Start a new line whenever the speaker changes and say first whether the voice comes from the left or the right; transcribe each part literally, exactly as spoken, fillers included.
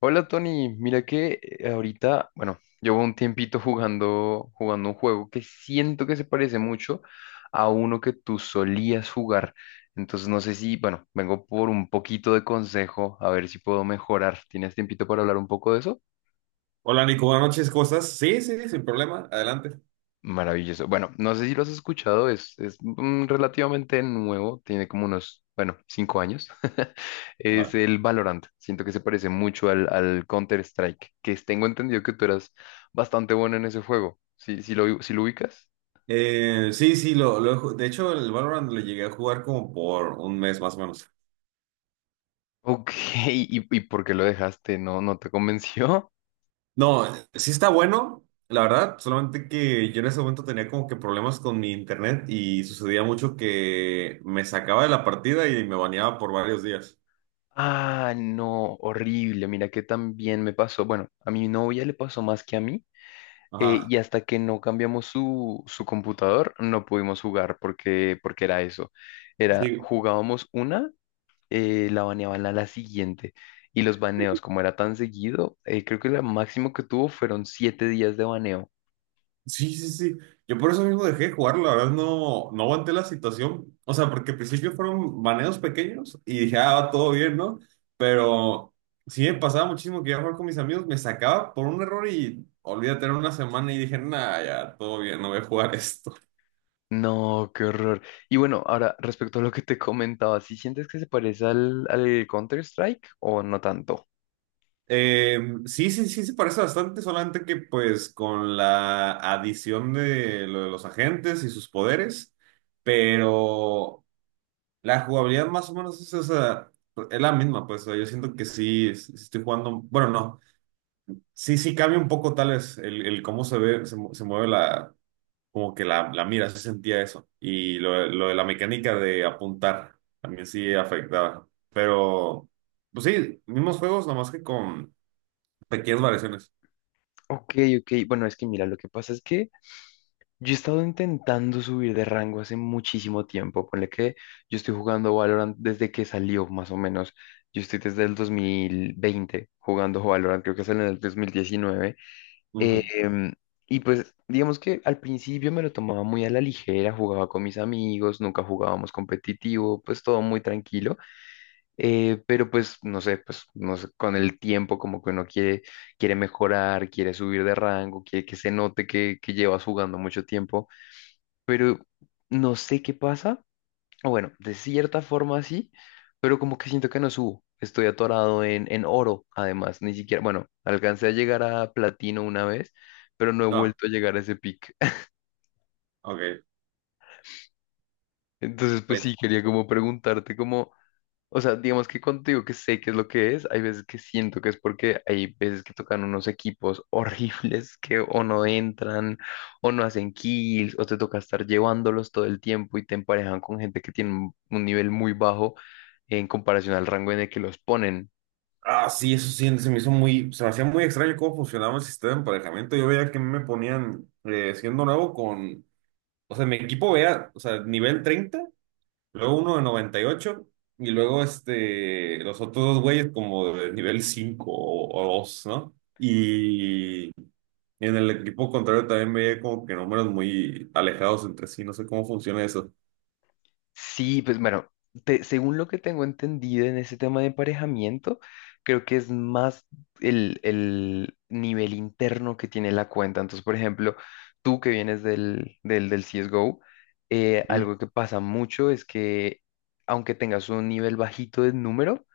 left: Hola Tony, mira que eh, ahorita, bueno, llevo un tiempito jugando, jugando un juego que siento que se parece mucho a uno que tú solías jugar. Entonces no sé si, bueno, vengo por un poquito de consejo, a ver si puedo mejorar. ¿Tienes tiempito para hablar un poco de eso?
right: Hola Nico, buenas noches, ¿cómo estás? Sí, sí, sin problema, adelante.
left: Maravilloso. Bueno, no sé si lo has escuchado, es, es mm, relativamente nuevo, tiene como unos, bueno, cinco años.
right: A
left: Es
right: ver.
left: el Valorant. Siento que se parece mucho al, al Counter-Strike, que tengo entendido que tú eras bastante bueno en ese juego. ¿Sí, sí lo, sí lo ubicas?
right: Eh, sí, sí, lo, lo he ju- de hecho el Valorant lo llegué a jugar como por un mes más o menos.
left: Ok, ¿y, y por qué lo dejaste? ¿No, no te convenció?
right: No, sí está bueno, la verdad, solamente que yo en ese momento tenía como que problemas con mi internet y sucedía mucho que me sacaba de la partida y me baneaba por varios días.
left: Ah, no, horrible. Mira que también me pasó. Bueno, a mi novia le pasó más que a mí. Eh,
right: Ajá.
left: y hasta que no cambiamos su, su computador, no pudimos jugar porque, porque era eso. Era,
right: Sí,
left: jugábamos una, eh, la baneaban a la siguiente. Y los baneos, como era tan seguido, eh, creo que lo máximo que tuvo fueron siete días de baneo.
right: Sí, sí, sí. Yo por eso mismo dejé de jugar, la verdad no, no aguanté la situación. O sea, porque al principio fueron baneos pequeños y dije, ah, va todo bien, ¿no? Pero sí me pasaba muchísimo que iba a jugar con mis amigos, me sacaba por un error y olvídate, era una semana y dije, nah, ya, todo bien, no voy a jugar esto.
left: No, qué horror. Y bueno, ahora respecto a lo que te comentaba, ¿sí sientes que se parece al, al Counter-Strike o no tanto?
right: Eh, sí, sí, sí, se parece bastante, solamente que pues con la adición de lo de los agentes y sus poderes, pero... La jugabilidad más o menos es, esa- es la misma, pues o sea, yo siento que sí, sí estoy jugando, bueno, no, sí, sí cambia un poco tal vez el, el cómo se ve, se, mu- se mueve la, como que la, la mira, se sentía eso. Y lo, de- lo de la mecánica de apuntar también sí afectaba. Pero, pues sí, mismos juegos, nomás que con pequeñas variaciones.
left: Ok, ok. Bueno, es que mira, lo que pasa es que yo he estado intentando subir de rango hace muchísimo tiempo. Ponle que yo estoy jugando Valorant desde que salió, más o menos. Yo estoy desde el dos mil veinte jugando Valorant, creo que salió en el dos mil diecinueve.
right: Ujú.
left: Em, y pues, digamos que al principio me lo tomaba muy a la ligera, jugaba con mis amigos, nunca jugábamos competitivo, pues todo muy tranquilo. Eh, pero pues, no sé, pues, no sé, con el tiempo como que uno quiere, quiere mejorar, quiere subir de rango, quiere que se note que, que llevas jugando mucho tiempo pero no sé qué pasa. O bueno, de cierta forma sí, pero como que siento que no subo. Estoy atorado en, en oro, además, ni siquiera, bueno, alcancé a llegar a platino una vez, pero no he
right: No,
left: vuelto a llegar a ese pic.
right: ok.
left: Entonces, pues
right: Pues,
left: sí, quería como preguntarte como, o sea, digamos que cuando te digo que sé qué es lo que es, hay veces que siento que es porque hay veces que tocan unos equipos horribles que o no entran o no hacen kills o te toca estar llevándolos todo el tiempo y te emparejan con gente que tiene un un nivel muy bajo en comparación al rango en el que los ponen.
right: ah, sí, eso sí, se me hizo muy, se me hacía muy extraño cómo funcionaba el sistema de emparejamiento. Yo veía que me ponían eh, siendo nuevo con. O sea, mi equipo vea, o sea, nivel treinta, luego uno de noventa y ocho, y luego este, los otros dos güeyes como de nivel cinco o, o dos, ¿no? Y en el equipo contrario también veía como que números muy alejados entre sí, no sé cómo funciona eso.
left: Sí, pues bueno, te- según lo que tengo entendido en ese tema de emparejamiento, creo que es más el, el nivel interno que tiene la cuenta. Entonces, por ejemplo, tú que vienes del, del, del C S G O, eh,
right: Mm.
left: algo que pasa mucho es que aunque tengas un nivel bajito de número,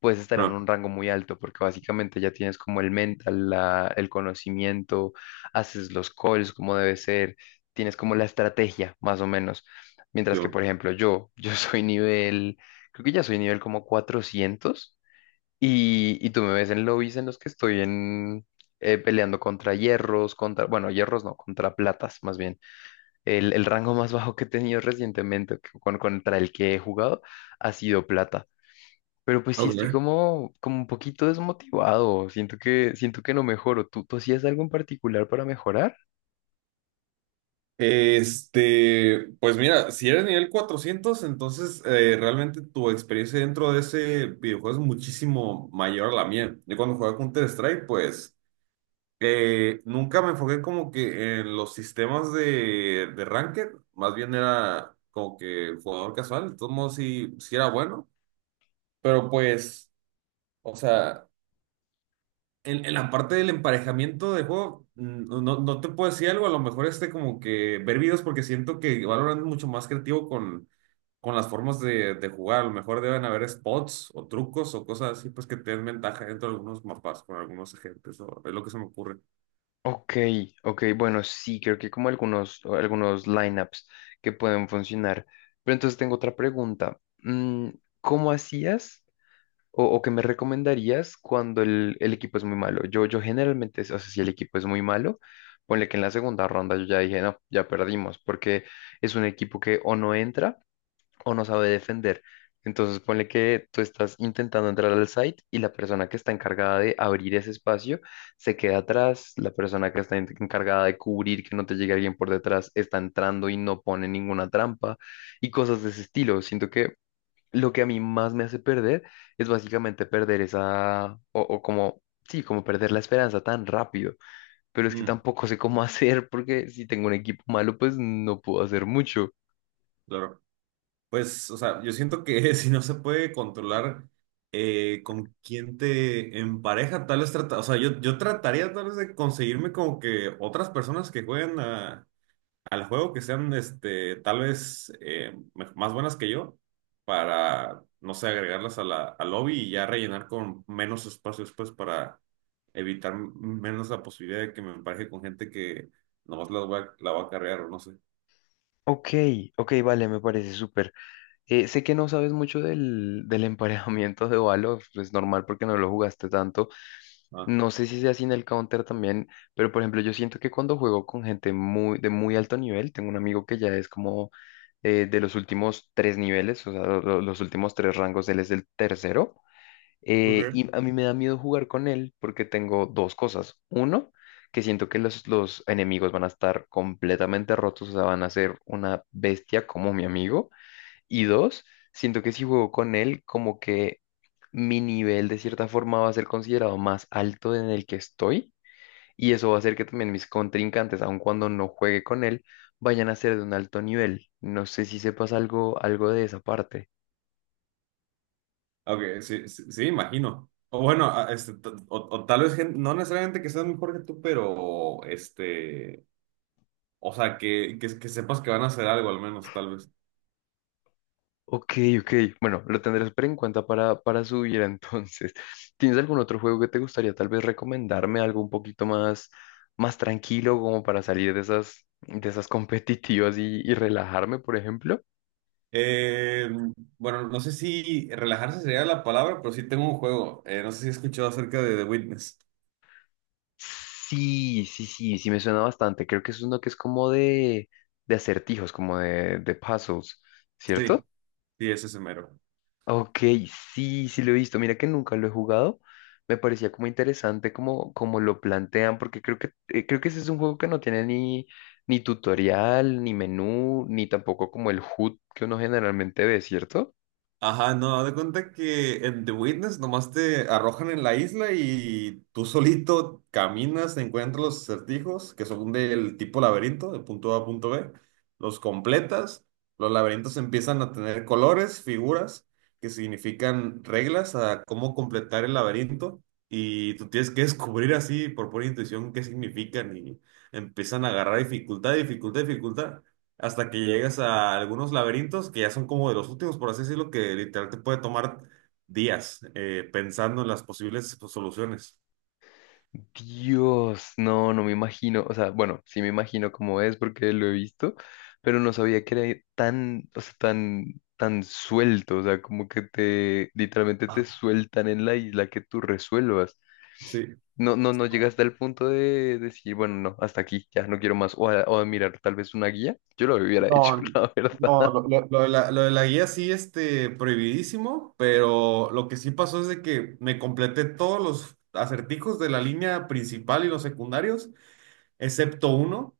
left: puedes estar en
right: Ah,
left: un rango muy alto, porque básicamente ya tienes como el mental, la- el conocimiento, haces los calls como debe ser, tienes como la estrategia, más o menos. Mientras que,
right: peor.
left: por ejemplo, yo, yo soy nivel, creo que ya soy nivel como cuatrocientos y, y tú me ves en lobbies en los que estoy en, eh, peleando contra hierros, contra, bueno, hierros no, contra platas más bien. El, el rango más bajo que he tenido recientemente que- con- contra el que he jugado ha sido plata. Pero pues sí estoy
right: Ok.
left: como, como un poquito desmotivado, siento que, siento que no mejoro. ¿Tú, tú hacías algo en particular para mejorar?
right: Este, pues mira, si eres nivel cuatrocientos, entonces eh, realmente tu experiencia dentro de ese videojuego es muchísimo mayor a la mía. Yo cuando jugaba Counter-Strike, pues. Eh, nunca me enfoqué como que en los sistemas de, de ranked, más bien era como que jugador casual, de todos modos sí, sí era bueno, pero pues, o sea, en, en, la parte del emparejamiento de juego, mm, no, no no te puedo decir algo, a lo mejor este como que ver videos, porque siento que Valorant es mucho más creativo con, con las formas de, de jugar, a lo mejor deben haber spots o trucos o cosas así, pues que te den ventaja dentro de algunos mapas con algunos agentes, o- es lo que se me ocurre.
left: Ok, ok, bueno, sí, creo que como algunos, algunos lineups que pueden funcionar. Pero entonces tengo otra pregunta. Mm, ¿Cómo hacías o, o qué me recomendarías cuando el, el equipo es muy malo? Yo, yo generalmente, o sea, si el equipo es muy malo, ponle que en la segunda ronda yo ya dije, no, ya perdimos, porque es un equipo que o no entra o no sabe defender. Entonces, ponle que tú estás intentando entrar al site y la persona que está encargada de abrir ese espacio se queda atrás, la persona que está en- encargada de cubrir que no te llegue alguien por detrás está entrando y no pone ninguna trampa y cosas de ese estilo. Siento que lo que a mí más me hace perder es básicamente perder esa, o, o como, sí, como perder la esperanza tan rápido. Pero es que
right: Mm,
left: tampoco sé cómo hacer porque si tengo un equipo malo, pues no puedo hacer mucho.
right: claro. Pues, o sea, yo siento que si no se puede controlar eh, con quién te empareja, tal vez trata, o sea, yo, yo trataría tal vez de conseguirme como que otras personas que jueguen a- al juego, que sean este, tal vez eh, me- más buenas que yo, para, no sé, agregarlas a la, al lobby y ya rellenar con menos espacios, pues, para evitar m- menos la posibilidad de que me empareje con gente que nomás la voy a, la voy a carrear o no sé.
left: Ok, ok, vale, me parece súper. Eh, sé que no sabes mucho del, del emparejamiento de Valor, es normal porque no lo jugaste tanto.
right: Ah,
left: No sé si sea así en el Counter también, pero por ejemplo, yo siento que cuando juego con gente muy, de muy alto nivel, tengo un amigo que ya es como eh, de los últimos tres niveles, o sea, lo- lo- los últimos tres rangos, él es el tercero. eh,
right: ok.
left: y a mí me da miedo jugar con él porque tengo dos cosas. Uno, que siento que los, los enemigos van a estar completamente rotos, o sea, van a ser una bestia como mi amigo. Y dos, siento que si juego con él, como que mi nivel de cierta forma va a ser considerado más alto en el que estoy. Y eso va a hacer que también mis contrincantes, aun cuando no juegue con él, vayan a ser de un alto nivel. No sé si sepas algo, algo de esa parte.
right: Ok, sí, sí, sí, imagino. O bueno, a- este, t- o, o tal vez gen- no necesariamente que seas mejor que tú, pero este, o sea, que, que, que sepas que van a hacer algo al menos, tal vez.
left: Ok, ok. Bueno, lo tendré súper en cuenta para, para subir entonces. ¿Tienes algún otro juego que te gustaría tal vez recomendarme? Algo un poquito más, más tranquilo como para salir de esas, de esas competitivas y y relajarme, por ejemplo.
right: Eh, bueno, no sé si relajarse sería la palabra, pero sí tengo un juego. Eh, no sé si has escuchado acerca de The Witness.
left: Sí, sí, sí, sí me suena bastante. Creo que es uno que es como de, de acertijos, como de, de puzzles, ¿cierto?
right: Sí, sí, ese es mero.
left: Ok, sí, sí lo he visto. Mira que nunca lo he jugado. Me parecía como interesante como, como lo plantean, porque creo que, eh, creo que ese es un juego que no tiene ni, ni tutorial, ni menú, ni tampoco como el H U D que uno generalmente ve, ¿cierto?
right: Ajá, no, haz de cuenta que en The Witness nomás te arrojan en la isla y tú solito caminas, encuentras los acertijos que son del tipo laberinto, de punto A a punto B, los completas, los laberintos empiezan a tener colores, figuras que significan reglas a cómo completar el laberinto, y tú tienes que descubrir así por pura intuición qué significan, y empiezan a agarrar dificultad, dificultad, dificultad, hasta que llegas a algunos laberintos que ya son como de los últimos, por así decirlo, que literal te puede tomar días, eh, pensando en las posibles, pues, soluciones.
left: Dios, no, no me imagino, o sea, bueno, sí me imagino cómo es porque lo he visto, pero no sabía que era tan, o sea, tan, tan suelto, o sea, como que te, literalmente te sueltan en la isla que tú resuelvas.
right: Sí.
left: No, no, no llegas hasta el punto de decir, bueno, no, hasta aquí, ya no quiero más, o a, o a mirar tal vez una guía, yo lo hubiera hecho,
right: No,
left: la verdad.
right: no, lo- Lo, lo de la, lo de la guía sí, este, prohibidísimo, pero lo que sí pasó es de que me completé todos los acertijos de la línea principal y los secundarios, excepto uno.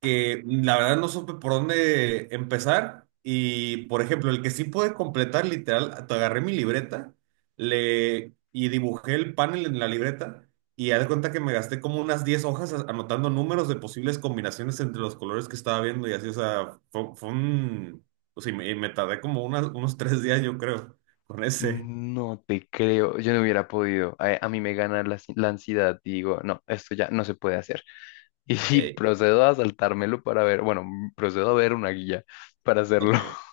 right: que la verdad no supe por dónde empezar. Y, por ejemplo, el que sí pude completar, literal, te agarré mi libreta le, y dibujé el panel en la libreta, y haz de cuenta que me gasté como unas diez hojas a- anotando números de posibles combinaciones entre los colores que estaba viendo y así, o sea, fue, fue un... O sea, y me, y me tardé como unas- unos tres días, yo creo, con ese.
left: No te creo, yo no hubiera podido. A, a mí me gana la, ansi- la ansiedad y digo, no, esto ya no se puede hacer. Y, sí,
right: Ey,
left: procedo a saltármelo para ver, bueno, m- procedo a ver una guía para hacerlo.
right: ok.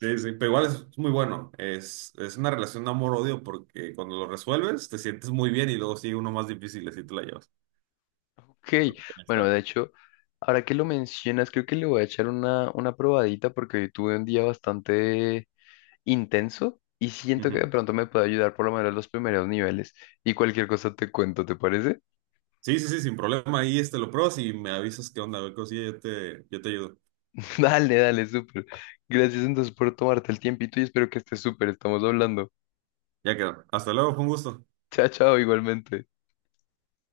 right: Sí, sí, pero igual es muy bueno. Es, es una relación de amor-odio porque cuando lo resuelves te sientes muy bien y luego sigue uno más difícil, así te la llevas.
left: Ok,
right: Pero ahí
left: bueno,
right: está.
left: de hecho, ahora que lo mencionas, creo que le voy a echar una, una probadita porque hoy tuve un día bastante intenso y siento que de
right: Ujú.
left: pronto me puede ayudar por lo menos los primeros niveles. Y cualquier cosa te cuento, ¿te parece?
right: Sí, sí, sí, sin problema. Ahí este lo pruebas y me avisas qué onda, a ver, cosilla, yo te, yo te ayudo.
left: Dale, dale, súper. Gracias entonces por tomarte el tiempito y espero que estés súper. Estamos hablando.
right: Ya quedó. Hasta luego, fue un gusto.
left: Chao, chao, igualmente.